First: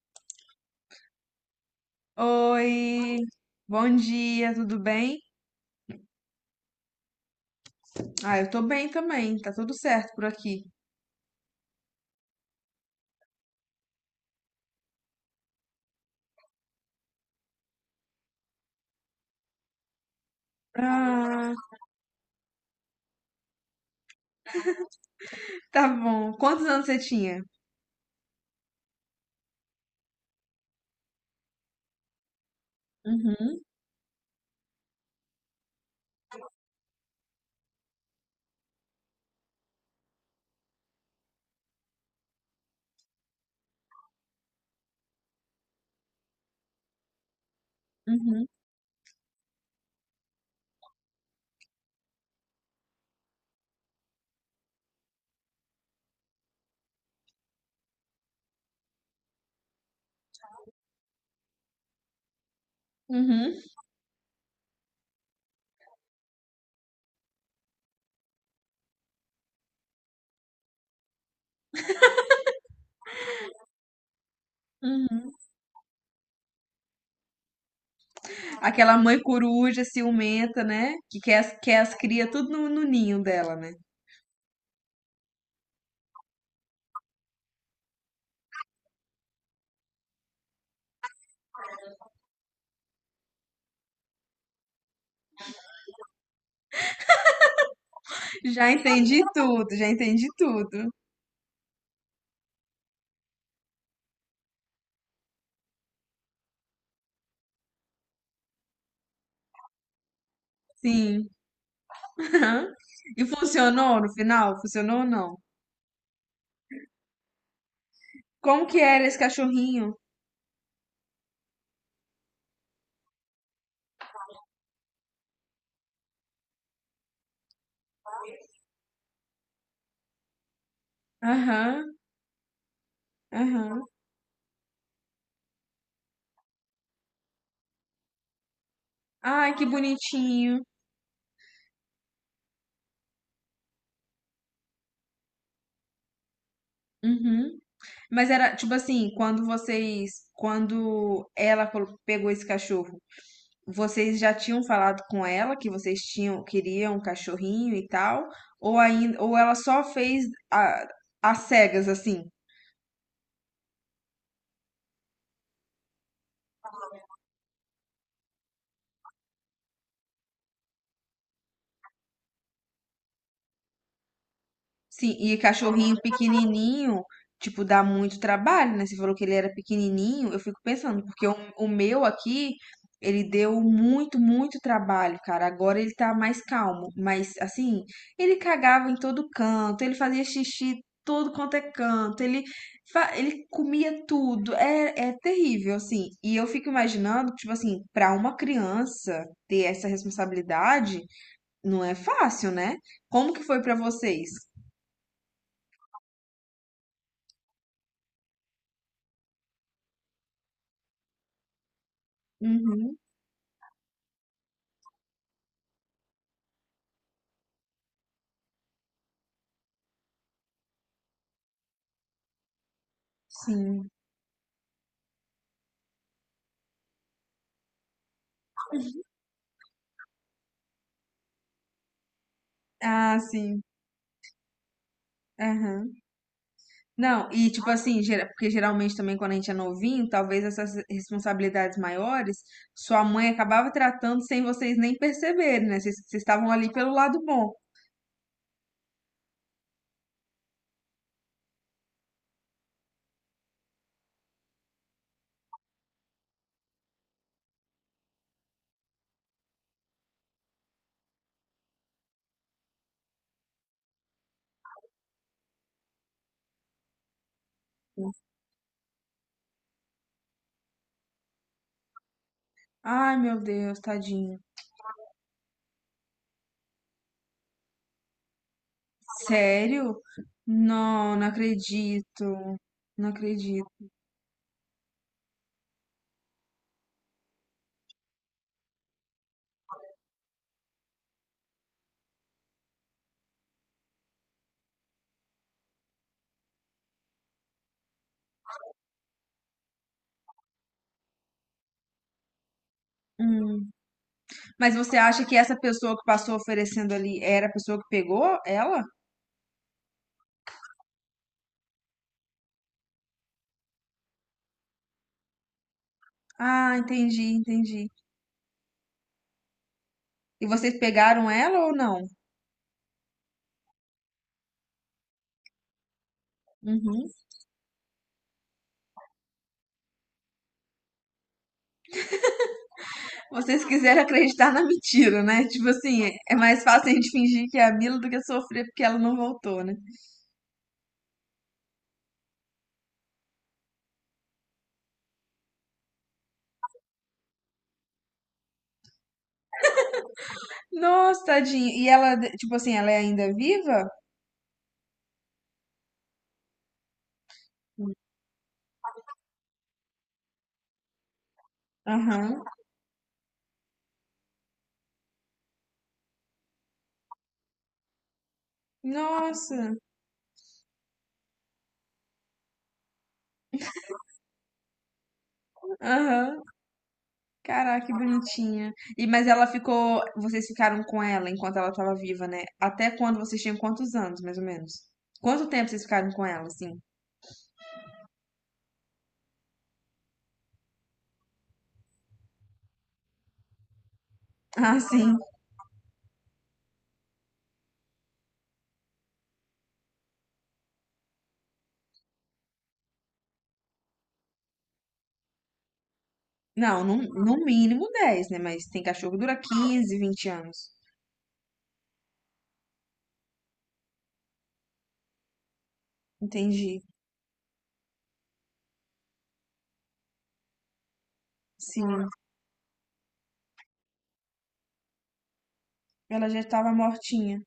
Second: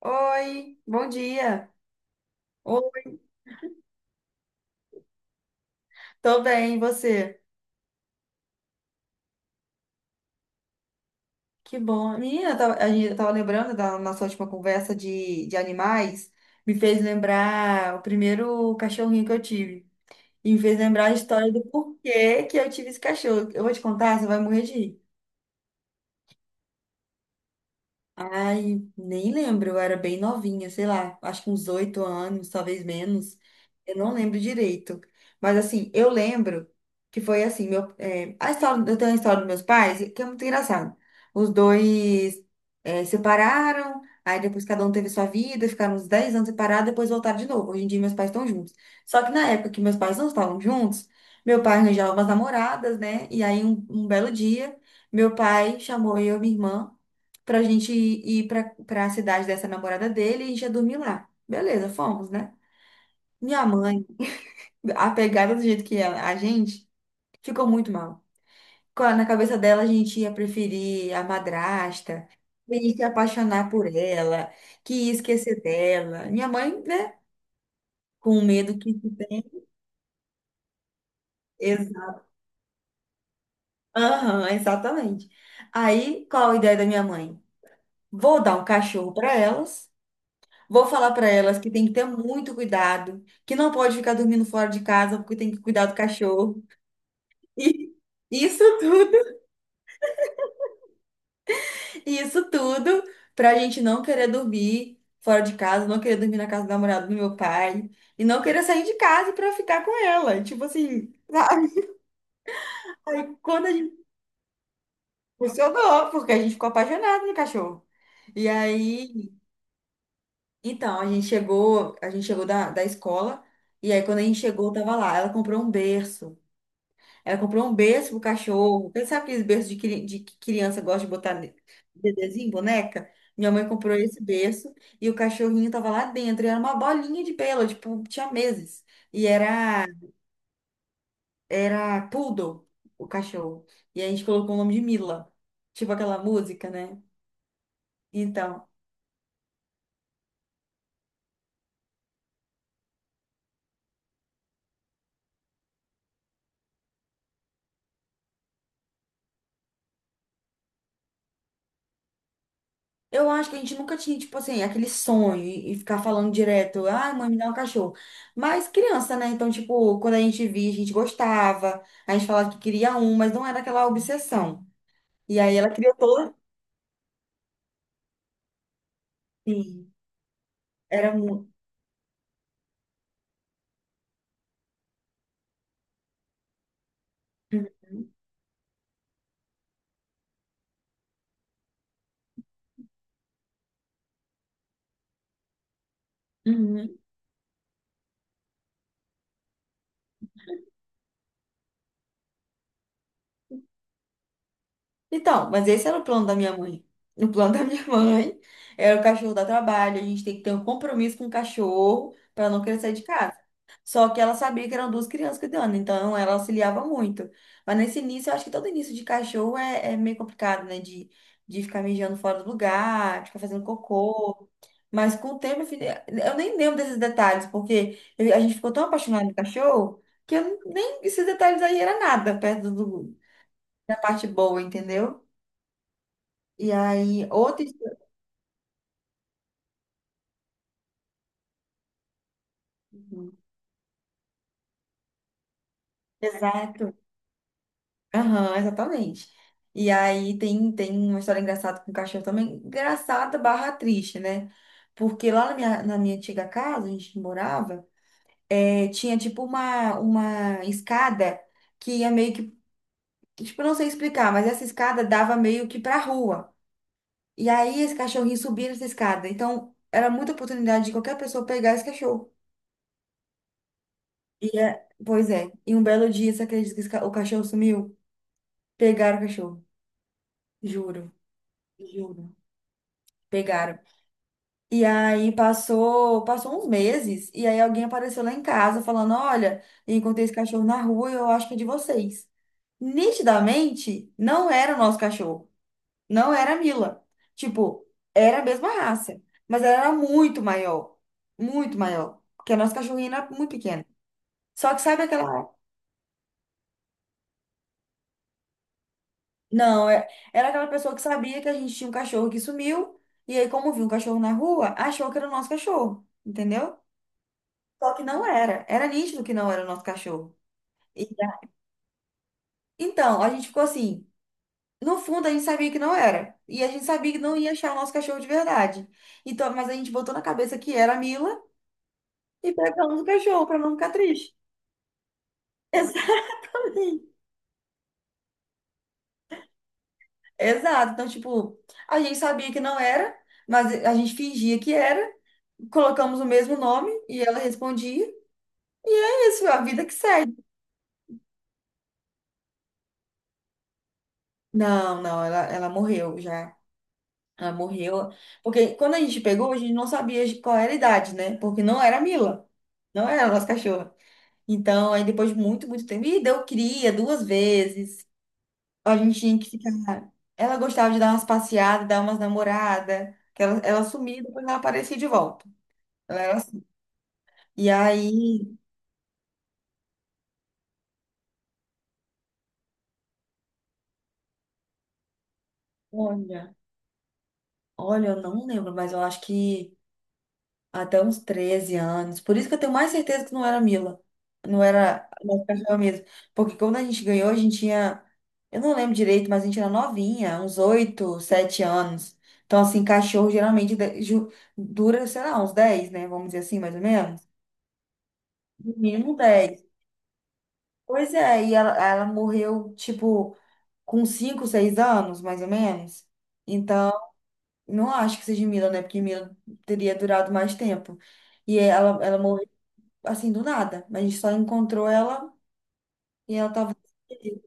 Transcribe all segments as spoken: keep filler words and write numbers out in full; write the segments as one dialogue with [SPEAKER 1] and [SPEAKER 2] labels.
[SPEAKER 1] Oi, bom dia. Oi,
[SPEAKER 2] Oi, bom dia, tudo bem?
[SPEAKER 1] tô bem, e você?
[SPEAKER 2] Ah, eu tô bem também, tá tudo certo por aqui.
[SPEAKER 1] Que bom. Menina, eu tava- a gente eu tava lembrando da nossa última conversa de, de animais, me fez lembrar o primeiro cachorrinho que eu tive. E me fez lembrar a história
[SPEAKER 2] Ah,
[SPEAKER 1] do porquê que eu tive esse cachorro. Eu vou te contar, você vai morrer de rir.
[SPEAKER 2] tá bom. Quantos anos você tinha?
[SPEAKER 1] Ai, nem lembro, eu era bem novinha, sei lá, acho que uns oito anos, talvez menos.
[SPEAKER 2] Uhum,
[SPEAKER 1] Eu não lembro direito. Mas assim, eu lembro que foi assim, meu, é, a história, eu tenho a história dos meus pais, que é muito engraçado. Os dois é, separaram, aí depois cada um teve sua vida, ficaram uns dez anos separados, depois voltaram de novo. Hoje em dia meus pais estão
[SPEAKER 2] uhum,
[SPEAKER 1] juntos. Só que na época que meus pais não estavam juntos, meu pai arranjava umas namoradas, né? E aí um um belo dia. Meu pai chamou eu e minha irmã pra gente ir pra, pra cidade dessa namorada dele e a gente ia dormir lá. Beleza, fomos, né?
[SPEAKER 2] uhum,
[SPEAKER 1] Minha mãe, apegada do jeito que é a gente, ficou muito mal. Co- Na cabeça dela, a gente ia preferir a madrasta, ia se apaixonar por ela, que ia
[SPEAKER 2] uhum.
[SPEAKER 1] esquecer dela. Minha mãe, né? Com medo que
[SPEAKER 2] Aquela
[SPEAKER 1] se...
[SPEAKER 2] mãe coruja ciumenta, né? Que quer, as- quer as
[SPEAKER 1] Exa-
[SPEAKER 2] cria tudo no, no ninho dela, né?
[SPEAKER 1] Aham, exatamente. Aí, qual a ideia da minha mãe? Vou dar um cachorro para elas. Vou falar para elas que tem que ter muito cuidado, que não pode ficar dormindo fora de casa porque tem que cuidar do cachorro. E isso
[SPEAKER 2] Já entendi
[SPEAKER 1] tudo,
[SPEAKER 2] tudo, já entendi tudo.
[SPEAKER 1] isso tudo para a gente não querer dormir fora de casa, não querer dormir na casa do namorado do meu pai e não querer sair de casa para ficar com ela. Tipo assim,
[SPEAKER 2] Sim.
[SPEAKER 1] sabe?
[SPEAKER 2] E
[SPEAKER 1] Aí quando a
[SPEAKER 2] funcionou
[SPEAKER 1] gente...
[SPEAKER 2] no final? Funcionou ou não?
[SPEAKER 1] funcionou, porque a gente ficou apaixonado no cachorro. E
[SPEAKER 2] Como que era esse
[SPEAKER 1] aí,
[SPEAKER 2] cachorrinho?
[SPEAKER 1] então, a gente chegou, a gente chegou da, da escola, e aí quando a gente chegou, tava lá, ela comprou um berço. Ela comprou um berço pro cachorro. Quem sabe aqueles berços de, cri- de que criança gosta de botar ne-
[SPEAKER 2] Aham,
[SPEAKER 1] bebezinho, boneca? Minha mãe
[SPEAKER 2] aham.
[SPEAKER 1] comprou esse berço e o cachorrinho tava lá dentro. E era uma bolinha de pelo, tipo, tinha meses. E
[SPEAKER 2] Ai, que
[SPEAKER 1] era,
[SPEAKER 2] bonitinho.
[SPEAKER 1] era poodle, o cachorro. E a gente colocou o nome de Mila. Tipo aquela música, né?
[SPEAKER 2] Uhum. Mas era
[SPEAKER 1] Então,
[SPEAKER 2] tipo assim, quando vocês, quando ela colo- pegou esse cachorro, vocês já tinham falado com ela que vocês tinham queriam um cachorrinho e tal, ou ainda, ou ela só fez a, às cegas assim?
[SPEAKER 1] eu acho que a gente nunca tinha, tipo assim, aquele sonho e e ficar falando direto, ah, mãe, me dá um cachorro. Mas criança, né? Então, tipo, quando a gente via, a gente gostava, a gente falava que queria um, mas não era aquela obsessão.
[SPEAKER 2] Sim, e
[SPEAKER 1] E aí ela criou
[SPEAKER 2] cachorrinho
[SPEAKER 1] toda
[SPEAKER 2] pequenininho, tipo, dá muito trabalho, né? Você falou que ele era
[SPEAKER 1] assim.
[SPEAKER 2] pequenininho, eu fico pensando,
[SPEAKER 1] Era
[SPEAKER 2] porque o,
[SPEAKER 1] muito.
[SPEAKER 2] o meu aqui, ele deu muito, muito trabalho, cara. Agora ele tá mais calmo, mas assim, ele cagava em todo canto, ele fazia xixi todo quanto é canto, ele, fa- ele comia tudo, é, é terrível, assim. E eu fico imaginando, tipo assim, pra uma criança ter essa responsabilidade, não é fácil, né? Como que foi pra vocês?
[SPEAKER 1] Então, mas esse era o plano da minha mãe. O plano da minha mãe era o cachorro dar trabalho, a gente tem que ter um compromisso com o cachorro para não querer sair
[SPEAKER 2] Uhum.
[SPEAKER 1] de casa. Só que ela sabia que eram duas crianças cuidando, então ela auxiliava muito. Mas nesse início, eu acho que todo início de cachorro é, é meio complicado, né? De, de ficar mijando fora do lugar, de ficar fazendo
[SPEAKER 2] Sim.
[SPEAKER 1] cocô. Mas com o tempo, eu fi- eu nem lembro desses detalhes, porque eu- a gente ficou tão apaixonado no cachorro que eu nem esses detalhes aí era nada perto do,
[SPEAKER 2] Ah, sim.
[SPEAKER 1] da parte boa, entendeu?
[SPEAKER 2] Aham.
[SPEAKER 1] E aí,
[SPEAKER 2] Não, e
[SPEAKER 1] outra
[SPEAKER 2] tipo
[SPEAKER 1] história.
[SPEAKER 2] assim, gera- porque geralmente também quando a gente é novinho, talvez essas responsabilidades maiores, sua mãe acabava tratando sem vocês nem perceberem, né? Vocês vocês estavam ali pelo
[SPEAKER 1] Exato.
[SPEAKER 2] lado bom.
[SPEAKER 1] Aham, exatamente. E aí tem, tem uma história engraçada com o cachorro também. Engraçada barra triste, né? Porque lá na minha, na minha antiga casa, a gente morava, eh, tinha tipo uma, uma escada que ia meio que... Tipo, eu não sei explicar, mas essa escada dava meio que pra rua. E aí esse cachorrinho subia nessa escada. Então, era muita oportunidade de qualquer pessoa pegar esse cachorro.
[SPEAKER 2] Ai, meu Deus, tadinho.
[SPEAKER 1] E é, pois é. E um belo dia, você acredita que esse ca- o cachorro sumiu? Pegaram o cachorro,
[SPEAKER 2] Sério?
[SPEAKER 1] juro,
[SPEAKER 2] Não, não
[SPEAKER 1] juro,
[SPEAKER 2] acredito. Não acredito.
[SPEAKER 1] pegaram. E aí passou, passou uns meses, e aí alguém apareceu lá em casa falando: "Olha, encontrei esse cachorro na rua, eu acho que é de vocês." Nitidamente, não era o nosso cachorro, não era a Mila. Tipo, era a mesma raça, mas ela era muito maior, muito maior, porque a nossa cachorrinha era muito
[SPEAKER 2] Hum.
[SPEAKER 1] pequena. Só
[SPEAKER 2] Mas
[SPEAKER 1] que
[SPEAKER 2] você
[SPEAKER 1] sabe
[SPEAKER 2] acha
[SPEAKER 1] aquela...
[SPEAKER 2] que essa pessoa que passou oferecendo ali era a pessoa que pegou ela?
[SPEAKER 1] Não, é- era aquela pessoa que sabia que a gente tinha um cachorro que sumiu, e aí, como viu um cachorro na rua, achou que era o nosso cachorro,
[SPEAKER 2] Ah,
[SPEAKER 1] entendeu?
[SPEAKER 2] entendi, entendi.
[SPEAKER 1] Só que não era. Era nítido que não era o nosso cachorro.
[SPEAKER 2] E vocês
[SPEAKER 1] E-
[SPEAKER 2] pegaram ela ou não?
[SPEAKER 1] então, a gente ficou assim. No fundo, a gente sabia que não era. E a gente
[SPEAKER 2] Uhum.
[SPEAKER 1] sabia que não ia achar o nosso cachorro de verdade. Então, mas a gente botou na cabeça que era a Mila e pegamos o cachorro para
[SPEAKER 2] Vocês
[SPEAKER 1] não ficar
[SPEAKER 2] quiserem
[SPEAKER 1] triste.
[SPEAKER 2] acreditar na mentira, né? Tipo assim, é mais fácil a
[SPEAKER 1] Exatamente.
[SPEAKER 2] gente fingir que é a Mila do que sofrer porque ela não voltou, né?
[SPEAKER 1] Exato. Então, tipo, a gente sabia que não era, mas a gente fingia que era. Colocamos o mesmo nome e ela respondia. É isso, é a vida que segue.
[SPEAKER 2] Nossa, tadinha. E ela, tipo assim, ela é ainda viva?
[SPEAKER 1] Não, não, ela, ela morreu já. Ela morreu. Porque quando a gente pegou, a gente não sabia de qual era a idade, né? Porque não era a
[SPEAKER 2] Aham.
[SPEAKER 1] Mila. Não era a nossa cachorra. Então, aí depois de muito, muito tempo. E deu cria duas vezes. A gente tinha que
[SPEAKER 2] Nossa.
[SPEAKER 1] ficar. Ela gostava de dar umas passeadas, dar umas namoradas. Que ela, ela sumia e depois ela aparecia de volta. Ela era...
[SPEAKER 2] Aham.
[SPEAKER 1] assim. E
[SPEAKER 2] Caraca, que
[SPEAKER 1] aí,
[SPEAKER 2] bonitinha. E mas ela ficou, vocês ficaram com ela enquanto ela tava viva, né? Até quando vocês tinham quantos anos, mais ou menos? Quanto tempo vocês ficaram com ela,
[SPEAKER 1] olha,
[SPEAKER 2] assim?
[SPEAKER 1] olha, eu não lembro, mas eu acho que, até uns treze anos. Por isso que eu tenho mais certeza que não era Mila. Não
[SPEAKER 2] Ah,
[SPEAKER 1] era
[SPEAKER 2] sim.
[SPEAKER 1] a nossa cachorra mesmo. Porque quando a gente ganhou, a gente tinha... Eu não lembro direito, mas a gente era novinha, uns oito, sete anos. Então, assim, cachorro geralmente de- ju- dura, sei lá, uns dez, né? Vamos dizer assim, mais ou
[SPEAKER 2] Não, no,
[SPEAKER 1] menos.
[SPEAKER 2] no mínimo dez, né? Mas
[SPEAKER 1] No
[SPEAKER 2] tem cachorro
[SPEAKER 1] mínimo
[SPEAKER 2] que dura
[SPEAKER 1] dez.
[SPEAKER 2] quinze, vinte anos.
[SPEAKER 1] Pois é, e ela, ela morreu, tipo, com cinco, seis anos, mais ou menos.
[SPEAKER 2] Entendi.
[SPEAKER 1] Então, não acho que seja Mila, né? Porque Mila teria durado mais tempo. E ela,
[SPEAKER 2] Sim.
[SPEAKER 1] ela assim, do nada. Mas a gente só encontrou ela
[SPEAKER 2] Ela
[SPEAKER 1] e
[SPEAKER 2] já
[SPEAKER 1] ela
[SPEAKER 2] estava
[SPEAKER 1] tava...
[SPEAKER 2] mortinha.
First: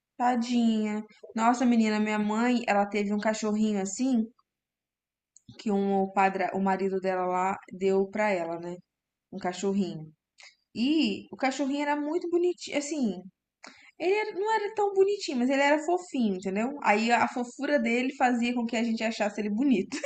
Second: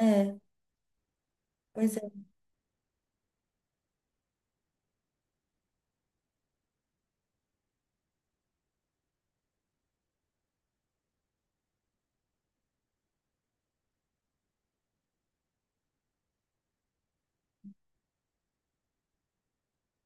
[SPEAKER 1] É,
[SPEAKER 2] Tadinha. Nossa,
[SPEAKER 1] pois
[SPEAKER 2] menina, minha
[SPEAKER 1] é.
[SPEAKER 2] mãe, ela teve um cachorrinho assim, que um, o padre, o marido dela lá deu pra ela, né? Um cachorrinho. E o cachorrinho era muito bonitinho, assim, ele era- não era tão bonitinho, mas ele era fofinho, entendeu? Aí a fofura dele fazia com que a gente achasse ele bonito.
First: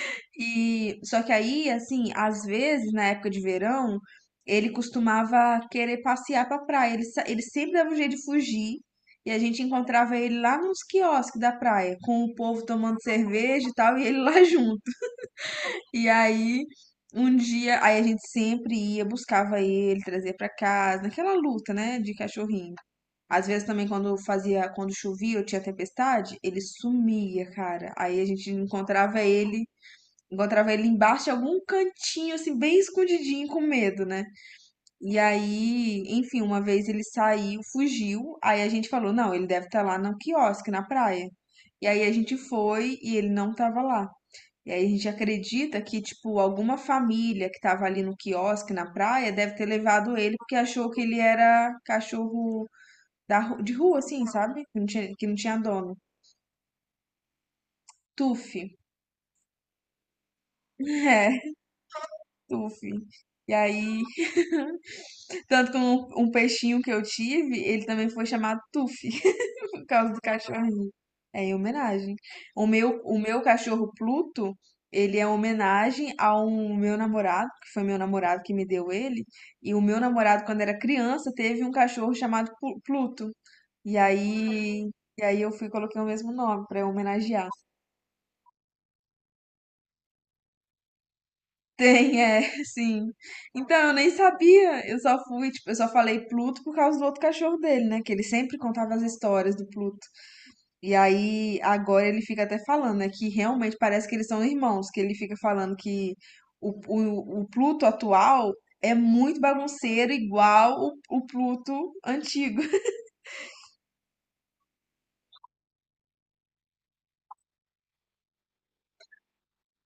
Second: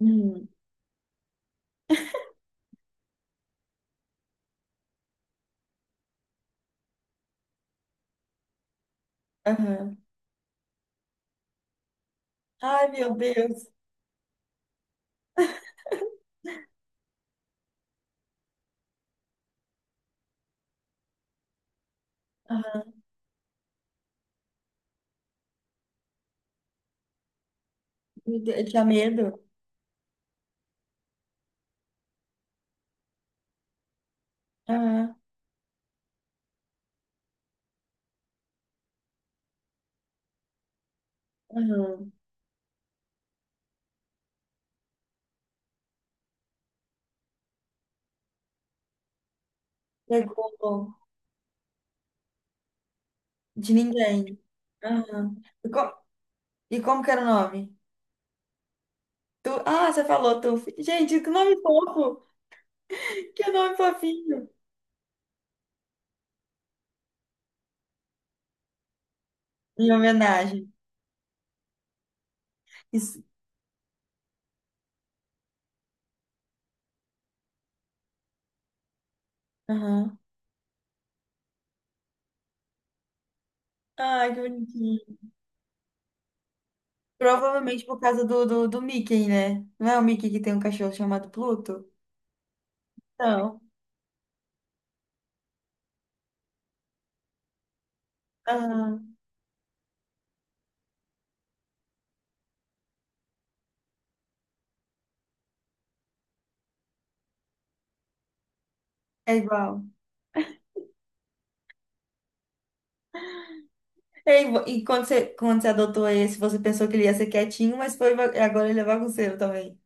[SPEAKER 1] Hum,
[SPEAKER 2] E só que aí, assim, às vezes na época de verão, ele costumava querer passear pra praia. Ele, sa- ele sempre dava um jeito de fugir. E a gente
[SPEAKER 1] aham.
[SPEAKER 2] encontrava ele lá nos quiosques da praia, com o povo
[SPEAKER 1] Ai,
[SPEAKER 2] tomando
[SPEAKER 1] meu Deus.
[SPEAKER 2] cerveja e tal, e ele lá junto. E aí, um dia, aí a gente sempre ia, buscava ele, trazia pra casa, naquela luta, né, de cachorrinho.
[SPEAKER 1] Aham.
[SPEAKER 2] Às vezes também quando fazia, quando chovia ou tinha tempestade, ele sumia, cara. Aí a
[SPEAKER 1] Meu
[SPEAKER 2] gente
[SPEAKER 1] Deus, eu tinha
[SPEAKER 2] encontrava
[SPEAKER 1] medo.
[SPEAKER 2] ele Encontrava ele embaixo de algum cantinho, assim, bem escondidinho, com medo, né?
[SPEAKER 1] Aham,
[SPEAKER 2] E aí, enfim, uma vez ele saiu, fugiu. Aí a gente falou: não, ele deve estar lá no quiosque, na praia. E aí a
[SPEAKER 1] aham.
[SPEAKER 2] gente foi e ele não tava lá. E aí a gente acredita que, tipo, alguma família que tava ali no quiosque, na praia, deve ter levado ele
[SPEAKER 1] Pegou
[SPEAKER 2] porque achou que ele era cachorro da, ru- de
[SPEAKER 1] de
[SPEAKER 2] rua, assim,
[SPEAKER 1] ninguém.
[SPEAKER 2] sabe? Que não tinha, que
[SPEAKER 1] Aham.
[SPEAKER 2] não tinha
[SPEAKER 1] E,
[SPEAKER 2] dono.
[SPEAKER 1] co- e como que era o nome?
[SPEAKER 2] Tufi.
[SPEAKER 1] Tu... Ah, você falou, Tu. Gente, que
[SPEAKER 2] É,
[SPEAKER 1] nome fofo!
[SPEAKER 2] Tufi.
[SPEAKER 1] Que
[SPEAKER 2] E
[SPEAKER 1] nome
[SPEAKER 2] aí
[SPEAKER 1] fofinho!
[SPEAKER 2] tanto que um, um peixinho que eu tive, ele também foi chamado Tufi, por
[SPEAKER 1] Em
[SPEAKER 2] causa do
[SPEAKER 1] homenagem.
[SPEAKER 2] cachorrinho. É em homenagem. O meu, o
[SPEAKER 1] Isso.
[SPEAKER 2] meu cachorro Pluto, ele é homenagem ao meu namorado, que foi meu namorado que me deu ele. E o meu
[SPEAKER 1] Aham.
[SPEAKER 2] namorado, quando era criança, teve um cachorro chamado Plu- Pluto. E
[SPEAKER 1] Ai, que
[SPEAKER 2] aí,
[SPEAKER 1] bonitinho.
[SPEAKER 2] e aí eu fui e coloquei o mesmo nome pra homenagear.
[SPEAKER 1] Provavelmente por causa do, do, do Mickey, né? Não é o Mickey que tem um cachorro chamado Pluto?
[SPEAKER 2] Tem, é, sim.
[SPEAKER 1] Não.
[SPEAKER 2] Então, eu nem sabia. Eu só fui, tipo, eu só falei Pluto por causa do outro cachorro dele, né? Que ele sempre contava as histórias do Pluto. E aí, agora ele fica até falando, né, que realmente parece que eles são irmãos, que ele fica falando que o, o, o Pluto atual é
[SPEAKER 1] É
[SPEAKER 2] muito
[SPEAKER 1] igual.
[SPEAKER 2] bagunceiro, igual o, o Pluto antigo.
[SPEAKER 1] É igual. E quando você, quando você adotou esse, você pensou que ele ia ser quietinho, mas foi, va- agora ele é bagunceiro também.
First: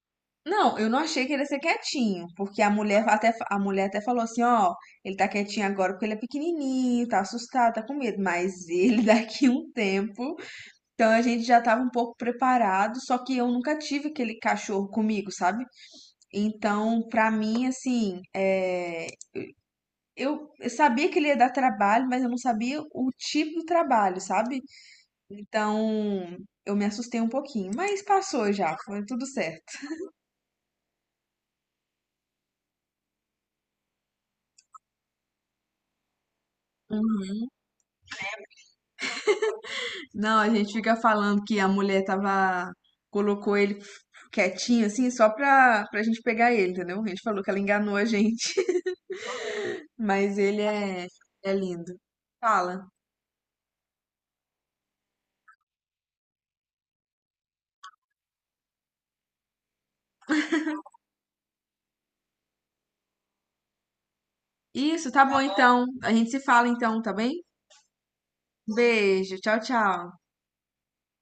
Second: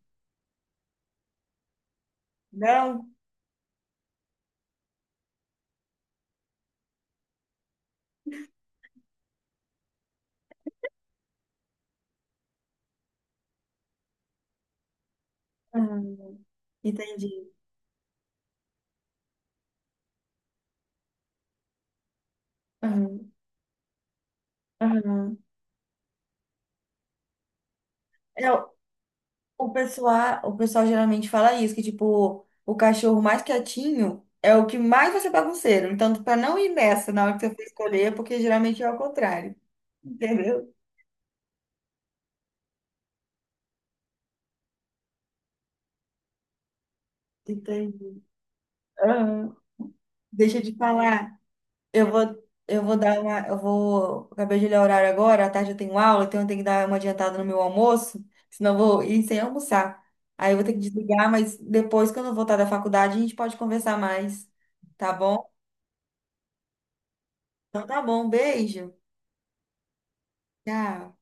[SPEAKER 2] Não, eu não achei que ele ia ser quietinho, porque a mulher
[SPEAKER 1] Não?
[SPEAKER 2] até, a mulher até falou assim, ó, ele tá quietinho agora porque ele é pequenininho, tá assustado, tá com medo, mas ele daqui um tempo, então a gente já tava um pouco preparado, só que eu nunca tive aquele cachorro comigo, sabe?
[SPEAKER 1] Aham.
[SPEAKER 2] Então, pra
[SPEAKER 1] Entendi.
[SPEAKER 2] mim, assim, é, eu, eu sabia que ele ia dar trabalho, mas eu não sabia o
[SPEAKER 1] Aham.
[SPEAKER 2] tipo do trabalho, sabe?
[SPEAKER 1] Aham.
[SPEAKER 2] Então, eu me assustei um pouquinho, mas
[SPEAKER 1] É,
[SPEAKER 2] passou
[SPEAKER 1] o
[SPEAKER 2] já, foi tudo certo.
[SPEAKER 1] o pessoal, o pessoal geralmente fala isso, que tipo, o cachorro mais quietinho é o que mais vai ser bagunceiro. Então, pra não ir nessa na hora que
[SPEAKER 2] Uhum.
[SPEAKER 1] você for escolher, porque geralmente é o contrário.
[SPEAKER 2] Não, a gente
[SPEAKER 1] Entendeu?
[SPEAKER 2] fica falando que a mulher tava, colocou ele quietinho, assim, só pra, pra gente pegar ele, entendeu? A gente falou que ela enganou a
[SPEAKER 1] Entendi.
[SPEAKER 2] gente,
[SPEAKER 1] Aham.
[SPEAKER 2] mas
[SPEAKER 1] Deixa
[SPEAKER 2] ele
[SPEAKER 1] de
[SPEAKER 2] é,
[SPEAKER 1] falar.
[SPEAKER 2] é lindo.
[SPEAKER 1] Eu vou, eu
[SPEAKER 2] Fala.
[SPEAKER 1] vou dar uma. Eu vou... Acabei de olhar o horário agora, à tarde eu tenho aula, então eu tenho que dar uma adiantada no meu almoço, senão eu vou ir sem almoçar. Aí eu vou ter que desligar, mas depois, quando eu voltar da faculdade, a gente pode conversar mais.
[SPEAKER 2] Isso,
[SPEAKER 1] Tá
[SPEAKER 2] tá
[SPEAKER 1] bom?
[SPEAKER 2] bom então. A gente se fala então, tá bem?
[SPEAKER 1] Então tá bom, beijo.
[SPEAKER 2] Beijo, tchau, tchau.
[SPEAKER 1] Tchau.